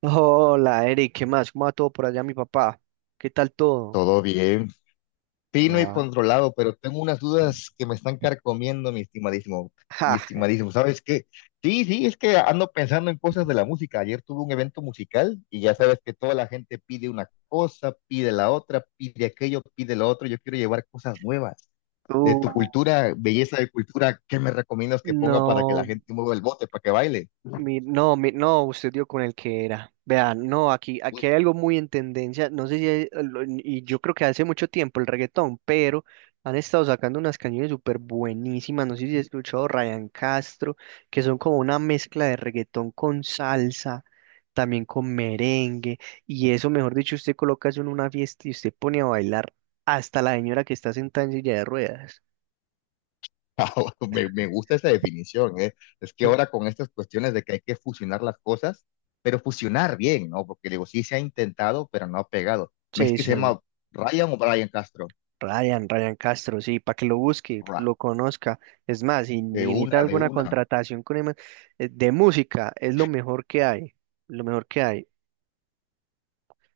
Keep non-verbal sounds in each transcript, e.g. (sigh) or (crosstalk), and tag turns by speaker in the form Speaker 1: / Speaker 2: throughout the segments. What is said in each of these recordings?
Speaker 1: Hola, Eric, ¿qué más? ¿Cómo va todo por allá, mi papá? ¿Qué tal todo?
Speaker 2: Todo bien, fino y
Speaker 1: No.
Speaker 2: controlado, pero tengo unas dudas que me están carcomiendo, mi estimadísimo, mi
Speaker 1: Ja,
Speaker 2: estimadísimo. ¿Sabes qué? Sí, sí, es que ando pensando en cosas de la música. Ayer tuve un evento musical y ya sabes que toda la gente pide una cosa, pide la otra, pide aquello, pide lo otro. Yo quiero llevar cosas nuevas de
Speaker 1: tú.
Speaker 2: tu cultura, belleza de cultura. ¿Qué me recomiendas que ponga para que la
Speaker 1: No.
Speaker 2: gente mueva el bote, para que baile?
Speaker 1: No, usted dio con el que era. Vean, no, aquí
Speaker 2: Pues
Speaker 1: hay algo muy en tendencia, no sé si, hay- lo- y yo creo que hace mucho tiempo el reggaetón, pero han estado sacando unas canciones súper buenísimas, ¿no sé si has escuchado Ryan Castro? Que son como una mezcla de reggaetón con salsa, también con merengue, y eso, mejor dicho, usted coloca eso en una fiesta y usted pone a bailar hasta la señora que está sentada en silla de ruedas.
Speaker 2: (laughs) Me
Speaker 1: (laughs)
Speaker 2: gusta esa definición, ¿eh? Es que ahora con estas cuestiones de que hay que fusionar las cosas, pero fusionar bien, ¿no? Porque digo, sí se ha intentado, pero no ha pegado. ¿Me es
Speaker 1: Sí,
Speaker 2: que se
Speaker 1: sí.
Speaker 2: llama Ryan o Brian Castro?
Speaker 1: Ryan, Ryan Castro, sí, para que lo busque,
Speaker 2: Ra-
Speaker 1: lo conozca. Es más, si
Speaker 2: De
Speaker 1: necesita
Speaker 2: una, de
Speaker 1: alguna
Speaker 2: una.
Speaker 1: contratación con de música, es lo mejor que hay, lo mejor que hay.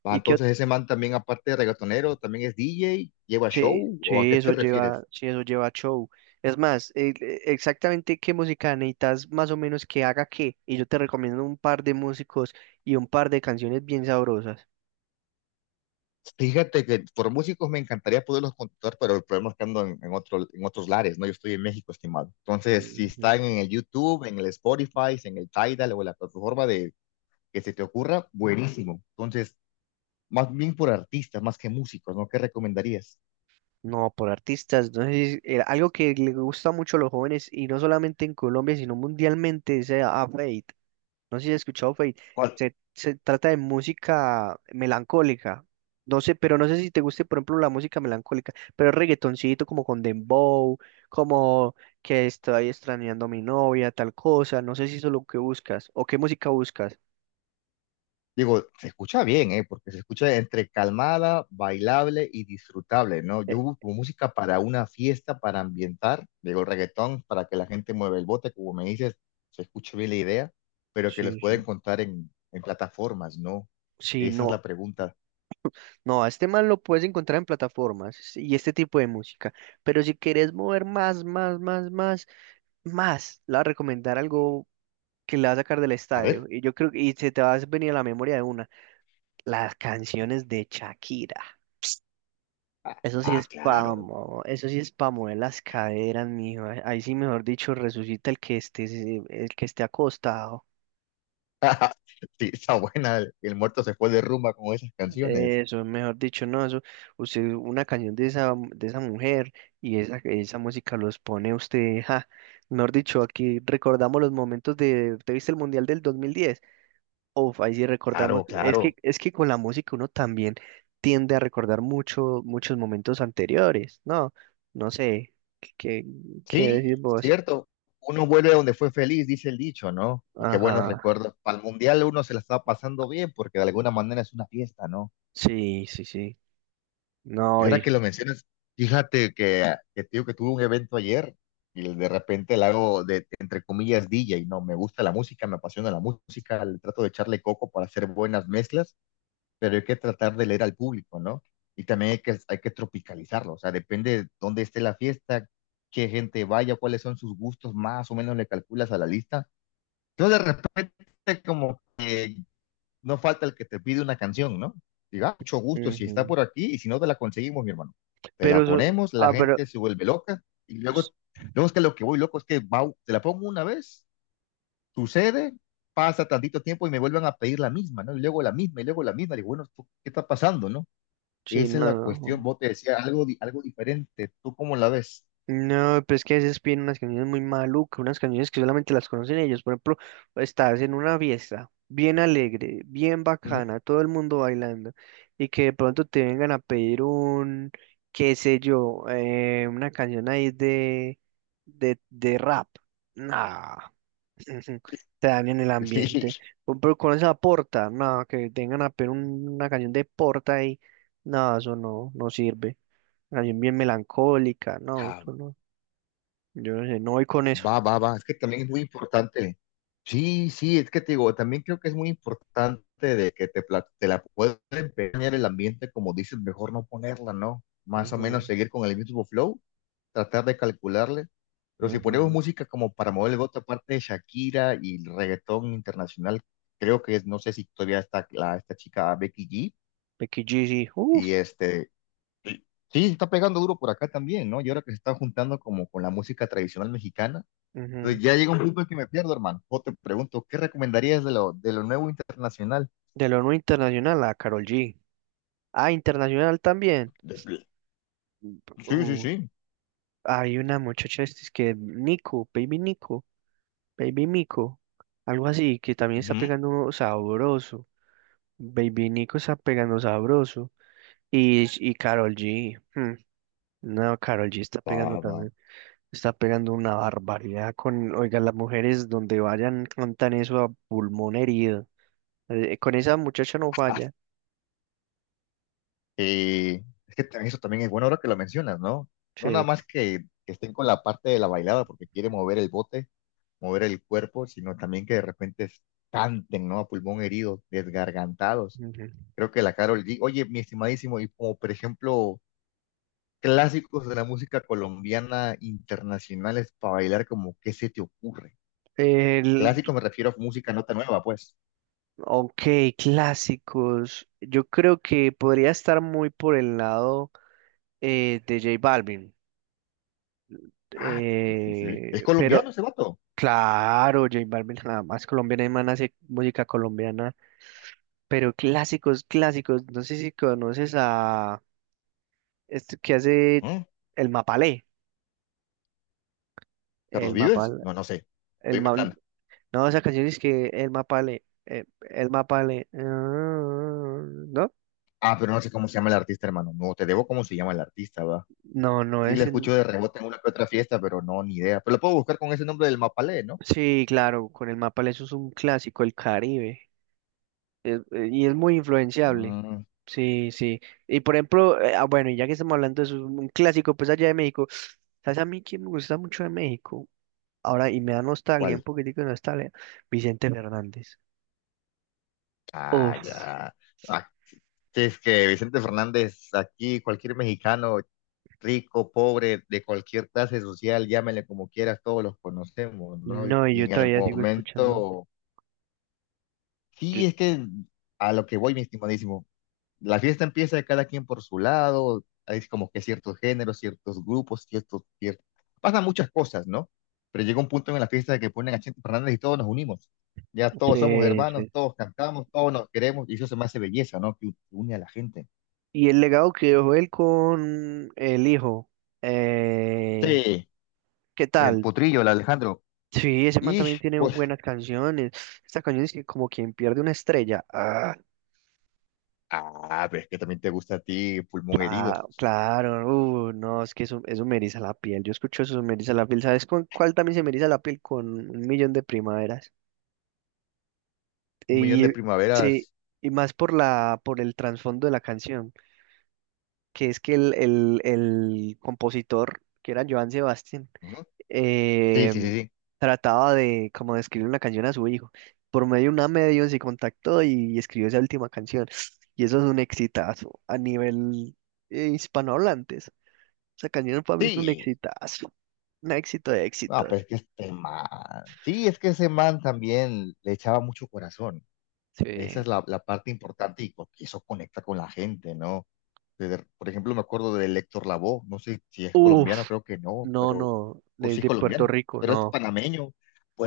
Speaker 2: Ah,
Speaker 1: Y que
Speaker 2: entonces ese man también, aparte de reggaetonero, también es DJ, lleva
Speaker 1: sí,
Speaker 2: show, ¿o a qué te refieres?
Speaker 1: sí, eso lleva show. Es más, exactamente qué música necesitas más o menos que haga qué. Y yo te recomiendo un par de músicos y un par de canciones bien sabrosas.
Speaker 2: Fíjate que por músicos me encantaría poderlos contactar, pero el problema es que ando en otro, en otros lares, ¿no? Yo estoy en México, estimado. Entonces, si
Speaker 1: Ujú.
Speaker 2: están en el YouTube, en el Spotify, en el Tidal o en la plataforma de que se te ocurra, buenísimo. Entonces, más bien por artistas, más que músicos, ¿no? ¿Qué recomendarías?
Speaker 1: No, por artistas. Entonces, algo que le gusta mucho a los jóvenes, y no solamente en Colombia, sino mundialmente, es a Fate. No sé si has escuchado Fate.
Speaker 2: ¿Cuál?
Speaker 1: Se trata de música melancólica. No sé, pero no sé si te guste, por ejemplo, la música melancólica, pero es reggaetoncito como con dembow, como que estoy extrañando a mi novia, tal cosa. No sé si eso es lo que buscas o qué música buscas.
Speaker 2: Digo, se escucha bien, ¿eh? Porque se escucha entre calmada, bailable y disfrutable, ¿no? Yo
Speaker 1: Eh,
Speaker 2: busco música para una fiesta, para ambientar, digo, reggaetón, para que la gente mueva el bote, como me dices, se escucha bien la idea, pero que los
Speaker 1: sí,
Speaker 2: pueden
Speaker 1: sí.
Speaker 2: contar en plataformas, ¿no?
Speaker 1: Sí,
Speaker 2: Esa es la
Speaker 1: no,
Speaker 2: pregunta.
Speaker 1: no, a este man lo puedes encontrar en plataformas sí, y este tipo de música. Pero si quieres mover más, más, más, más, más, le voy a recomendar algo que le va a sacar del
Speaker 2: A
Speaker 1: estadio.
Speaker 2: ver,
Speaker 1: Y yo creo que y se te va a venir a la memoria de una. Las canciones de Shakira.
Speaker 2: ah,
Speaker 1: Eso sí
Speaker 2: ah,
Speaker 1: es
Speaker 2: claro,
Speaker 1: pamo, eso sí es pa' mover las caderas, mijo. Ahí sí, mejor dicho, resucita el que esté, el que esté acostado.
Speaker 2: sí, está buena, el muerto se fue de rumba con esas canciones.
Speaker 1: Eso, mejor dicho, no, eso, usted, una canción de esa mujer y esa música los pone usted, ja. Mejor dicho, aquí recordamos los momentos de, ¿te viste el Mundial del 2010? Uf, ahí sí recordamos,
Speaker 2: Claro, claro.
Speaker 1: es que con la música uno también tiende a recordar mucho, muchos momentos anteriores, ¿no? No sé, ¿qué, ¿qué
Speaker 2: Sí,
Speaker 1: decís vos?
Speaker 2: cierto. Uno vuelve a donde fue feliz, dice el dicho, ¿no? Y qué buenos
Speaker 1: Ajá,
Speaker 2: recuerdos. Para el mundial uno se la está pasando bien porque de alguna manera es una fiesta, ¿no?
Speaker 1: sí, sí, sí,
Speaker 2: Y
Speaker 1: no,
Speaker 2: ahora
Speaker 1: y,
Speaker 2: que lo mencionas, fíjate que, ah, que tío que tuve un evento ayer y de repente la hago de, entre comillas, DJ, ¿no? Me gusta la música, me apasiona la música, le trato de echarle coco para hacer buenas mezclas, pero hay que tratar de leer al público, ¿no? Y también hay que tropicalizarlo, o sea, depende de dónde esté la fiesta, qué gente vaya, cuáles son sus gustos, más o menos le calculas a la lista. Entonces, de repente, como no falta el que te pide una canción, ¿no? Diga, mucho gusto si está
Speaker 1: ujú.
Speaker 2: por aquí y si no te la conseguimos, mi hermano. Te
Speaker 1: Pero,
Speaker 2: la ponemos, la
Speaker 1: ah, pero,
Speaker 2: gente se vuelve loca y
Speaker 1: s-
Speaker 2: luego, luego es que lo que voy loco es que va, te la pongo una vez, sucede, pasa tantito tiempo y me vuelven a pedir la misma, ¿no? Y luego la misma y luego la misma. Digo, bueno, ¿tú ¿qué está pasando, no?
Speaker 1: sí,
Speaker 2: Esa es
Speaker 1: no,
Speaker 2: la
Speaker 1: no.
Speaker 2: cuestión. Vos te decía algo, algo diferente. ¿Tú cómo la ves?
Speaker 1: No, pero es que a veces piden unas canciones muy malucas, unas canciones que solamente las conocen ellos. Por ejemplo, estás en una fiesta bien alegre, bien
Speaker 2: Ujú. (laughs)
Speaker 1: bacana, todo el mundo bailando, y que de pronto te vengan a pedir un, qué sé yo, una canción ahí de, de rap. Nah, (laughs) te dan en el ambiente.
Speaker 2: Sí.
Speaker 1: Por ejemplo, con esa porta, no, que tengan a pedir una canción de porta ahí, no, eso no, no sirve. Canción bien melancólica, no,
Speaker 2: Ah,
Speaker 1: eso no. Yo no sé, no voy con eso.
Speaker 2: va, va, va. Es que también es muy importante. Sí, sí, es que te digo, también creo que es muy importante de que te, te la puedes empeñar el ambiente, como dices, mejor no ponerla, ¿no? Más o menos
Speaker 1: Ujú,
Speaker 2: seguir con el mismo flow, tratar de calcularle. Pero si ponemos
Speaker 1: ujú.
Speaker 2: música como para mover el voto, aparte de Shakira y el reggaetón internacional, creo que es, no sé si todavía está la, esta chica Becky G.
Speaker 1: Becky G, sí. Uf.
Speaker 2: Y este, sí, sí está pegando duro por acá también, ¿no? Y ahora que se está juntando como con la música tradicional mexicana,
Speaker 1: Ujú.
Speaker 2: entonces ya llega un punto en que me pierdo, hermano. Yo te pregunto, ¿qué recomendarías de lo nuevo internacional?
Speaker 1: De lo no internacional a Carol G. Ah, internacional también.
Speaker 2: De pl- Sí, sí,
Speaker 1: Uf,
Speaker 2: sí.
Speaker 1: hay una muchacha este, es que Nico, Baby Nico, Baby Mico, algo así, que también está
Speaker 2: Ujú.
Speaker 1: pegando uno sabroso. Baby Nico está pegando sabroso. Y Karol G. Hmm, no, Karol G está
Speaker 2: Va,
Speaker 1: pegando
Speaker 2: va.
Speaker 1: también. Está pegando una barbaridad con, oiga, las mujeres donde vayan cantan eso a pulmón herido. Con esa muchacha no
Speaker 2: (laughs)
Speaker 1: falla.
Speaker 2: Es que eso también es bueno ahora que lo mencionas, ¿no? No nada
Speaker 1: Sí.
Speaker 2: más que estén con la parte de la bailada porque quiere mover el bote, mover el cuerpo, sino también que de repente canten, ¿no? A pulmón herido, desgargantados.
Speaker 1: Ujú.
Speaker 2: Creo que la Karol G. Oye, mi estimadísimo, y como por ejemplo clásicos de la música colombiana internacionales para bailar, como ¿qué se te ocurre?
Speaker 1: El,
Speaker 2: Clásico me refiero a música nota nueva, pues.
Speaker 1: ok, clásicos. Yo creo que podría estar muy por el lado de J Balvin.
Speaker 2: Ah, sí, sí, sí. ¿Es
Speaker 1: Pero
Speaker 2: colombiano ese vato?
Speaker 1: claro, J Balvin jamás colombiana, el man hace música colombiana. Pero clásicos, clásicos. No sé si conoces a este que hace
Speaker 2: ¿Mm?
Speaker 1: el Mapalé.
Speaker 2: ¿Carlos
Speaker 1: El
Speaker 2: Vives?
Speaker 1: Mapal,
Speaker 2: No, no sé.
Speaker 1: el,
Speaker 2: Estoy
Speaker 1: Ma-
Speaker 2: inventando.
Speaker 1: No, esa canción es que el mapale, ah, ¿no?
Speaker 2: Ah, pero no sé cómo se llama el artista, hermano. No, te debo cómo se llama el artista, va.
Speaker 1: No, no
Speaker 2: Sí,
Speaker 1: es
Speaker 2: le escucho de
Speaker 1: en...
Speaker 2: rebote en una que otra fiesta, pero no, ni idea. Pero lo puedo buscar con ese nombre del Mapalé, ¿no?
Speaker 1: Sí, claro, con el mapale eso es un clásico, el Caribe, y es muy influenciable.
Speaker 2: Mm,
Speaker 1: Sí, sí. Y por ejemplo, bueno, y ya que estamos hablando de eso, un clásico, pues allá de México, ¿sabes a mí que me gusta mucho de México? Ahora, y me da nostalgia, un
Speaker 2: ¿cuál?
Speaker 1: poquitico de nostalgia, Vicente Fernández.
Speaker 2: Ah,
Speaker 1: Uf,
Speaker 2: ya. Ah, sí, es que Vicente Fernández, aquí cualquier mexicano rico, pobre, de cualquier clase social, llámele como quieras, todos los conocemos, ¿no?
Speaker 1: no, y
Speaker 2: Y
Speaker 1: yo
Speaker 2: en el
Speaker 1: todavía sigo escuchando.
Speaker 2: momento,
Speaker 1: Yo,
Speaker 2: sí, es que a lo que voy, mi estimadísimo, la fiesta empieza de cada quien por su lado, hay como que ciertos géneros, ciertos grupos, ciertos, ciertos, pasan muchas cosas, ¿no? Pero llega un punto en la fiesta que ponen a Chente Fernández y todos nos unimos. Ya todos somos
Speaker 1: sí,
Speaker 2: hermanos,
Speaker 1: sí,
Speaker 2: todos cantamos, todos nos queremos, y eso se me hace belleza, ¿no? Que une a la gente.
Speaker 1: y el legado que dejó él con el hijo. eh,
Speaker 2: Sí,
Speaker 1: ¿Qué
Speaker 2: el
Speaker 1: tal?
Speaker 2: potrillo, el Alejandro.
Speaker 1: Sí, ese man
Speaker 2: Y
Speaker 1: también tiene
Speaker 2: pues,
Speaker 1: buenas canciones. Estas canciones que como quien pierde una estrella. Ah,
Speaker 2: ah, pero es que también te gusta a ti Pulmón Herido.
Speaker 1: claro, no, es que eso me eriza la piel. Yo escucho eso, me eriza la piel. ¿Sabes con cuál también se me eriza la piel? Con un millón de primaveras.
Speaker 2: Un millón
Speaker 1: Y
Speaker 2: de
Speaker 1: sí,
Speaker 2: primaveras.
Speaker 1: y más por la, por el trasfondo de la canción, que es que el compositor, que era Joan Sebastián,
Speaker 2: Ujú. Sí,
Speaker 1: eh,
Speaker 2: sí, sí, sí.
Speaker 1: trataba de como de escribir una canción a su hijo. Por medio de una medio se contactó y escribió esa última canción. Y eso es un exitazo a nivel hispanohablantes. Esa canción para mí es un
Speaker 2: Sí.
Speaker 1: exitazo. Un éxito de
Speaker 2: No,
Speaker 1: éxitos.
Speaker 2: pero es que este man. Sí, es que ese man también le echaba mucho corazón. Esa
Speaker 1: Sí.
Speaker 2: es la, la parte importante y porque eso conecta con la gente, ¿no? Por ejemplo, me acuerdo de Héctor Lavoe. No sé si es colombiano,
Speaker 1: Uf,
Speaker 2: creo que no,
Speaker 1: no,
Speaker 2: pero.
Speaker 1: no.
Speaker 2: O si es
Speaker 1: Desde Puerto
Speaker 2: colombiano,
Speaker 1: Rico,
Speaker 2: pero es
Speaker 1: no.
Speaker 2: panameño.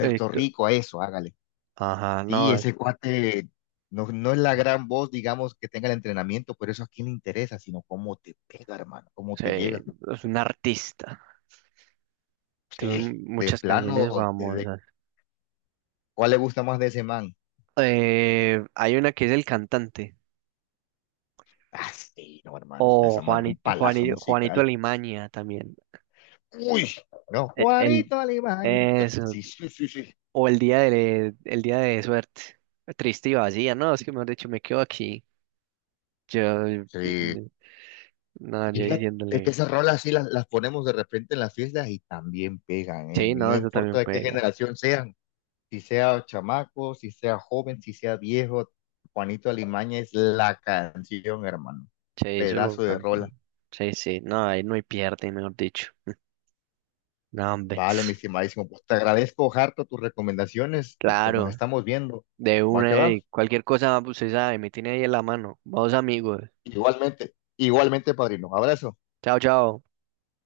Speaker 1: Eh, t-
Speaker 2: Rico, a eso, hágale.
Speaker 1: ajá,
Speaker 2: Sí,
Speaker 1: no.
Speaker 2: ese cuate no, no es la gran voz, digamos, que tenga el entrenamiento, pero eso a quién le interesa, sino cómo te pega, hermano, cómo
Speaker 1: Sí,
Speaker 2: te llega.
Speaker 1: es un artista.
Speaker 2: Sí,
Speaker 1: Tiene
Speaker 2: de
Speaker 1: muchas canciones
Speaker 2: plano,
Speaker 1: famosas.
Speaker 2: ¿cuál le gusta más de ese man?
Speaker 1: Hay una que es El Cantante.
Speaker 2: Ah, sí, no, hermano, pues,
Speaker 1: O
Speaker 2: esa madre es un
Speaker 1: Juanito,
Speaker 2: palazo
Speaker 1: Juanito, Juanito
Speaker 2: musical.
Speaker 1: Alimaña también.
Speaker 2: Uy, no,
Speaker 1: El, el-
Speaker 2: Juanito Alimaña. No,
Speaker 1: eso.
Speaker 2: sí, sí, sí, sí.
Speaker 1: O el día de suerte. Triste y vacía, ¿no? Es que mejor dicho, me quedo aquí. Yo, eh, eh,
Speaker 2: Sí,
Speaker 1: no, yo
Speaker 2: fíjate que
Speaker 1: diciéndole,
Speaker 2: esas rolas sí las ponemos de repente en las fiestas y también pegan, ¿eh?
Speaker 1: sí,
Speaker 2: No
Speaker 1: no, eso
Speaker 2: importa
Speaker 1: también
Speaker 2: de qué
Speaker 1: pega.
Speaker 2: generación sean. Si sea chamaco, si sea joven, si sea viejo, Juanito Alimaña es la canción, hermano.
Speaker 1: Sí, eso lo
Speaker 2: Pedazo de
Speaker 1: cantan.
Speaker 2: rola.
Speaker 1: Sí, sí, no, ahí no hay pierde, mejor dicho. No, hombre.
Speaker 2: Vale, mi estimadísimo. Pues te agradezco, Harto, tus recomendaciones y pues nos
Speaker 1: Claro,
Speaker 2: estamos viendo.
Speaker 1: de
Speaker 2: Va que
Speaker 1: una
Speaker 2: va.
Speaker 1: y cualquier cosa, pues usted sabe, me tiene ahí en la mano. Vamos, amigos.
Speaker 2: Igualmente, igualmente, padrino. Abrazo.
Speaker 1: Chao, chao.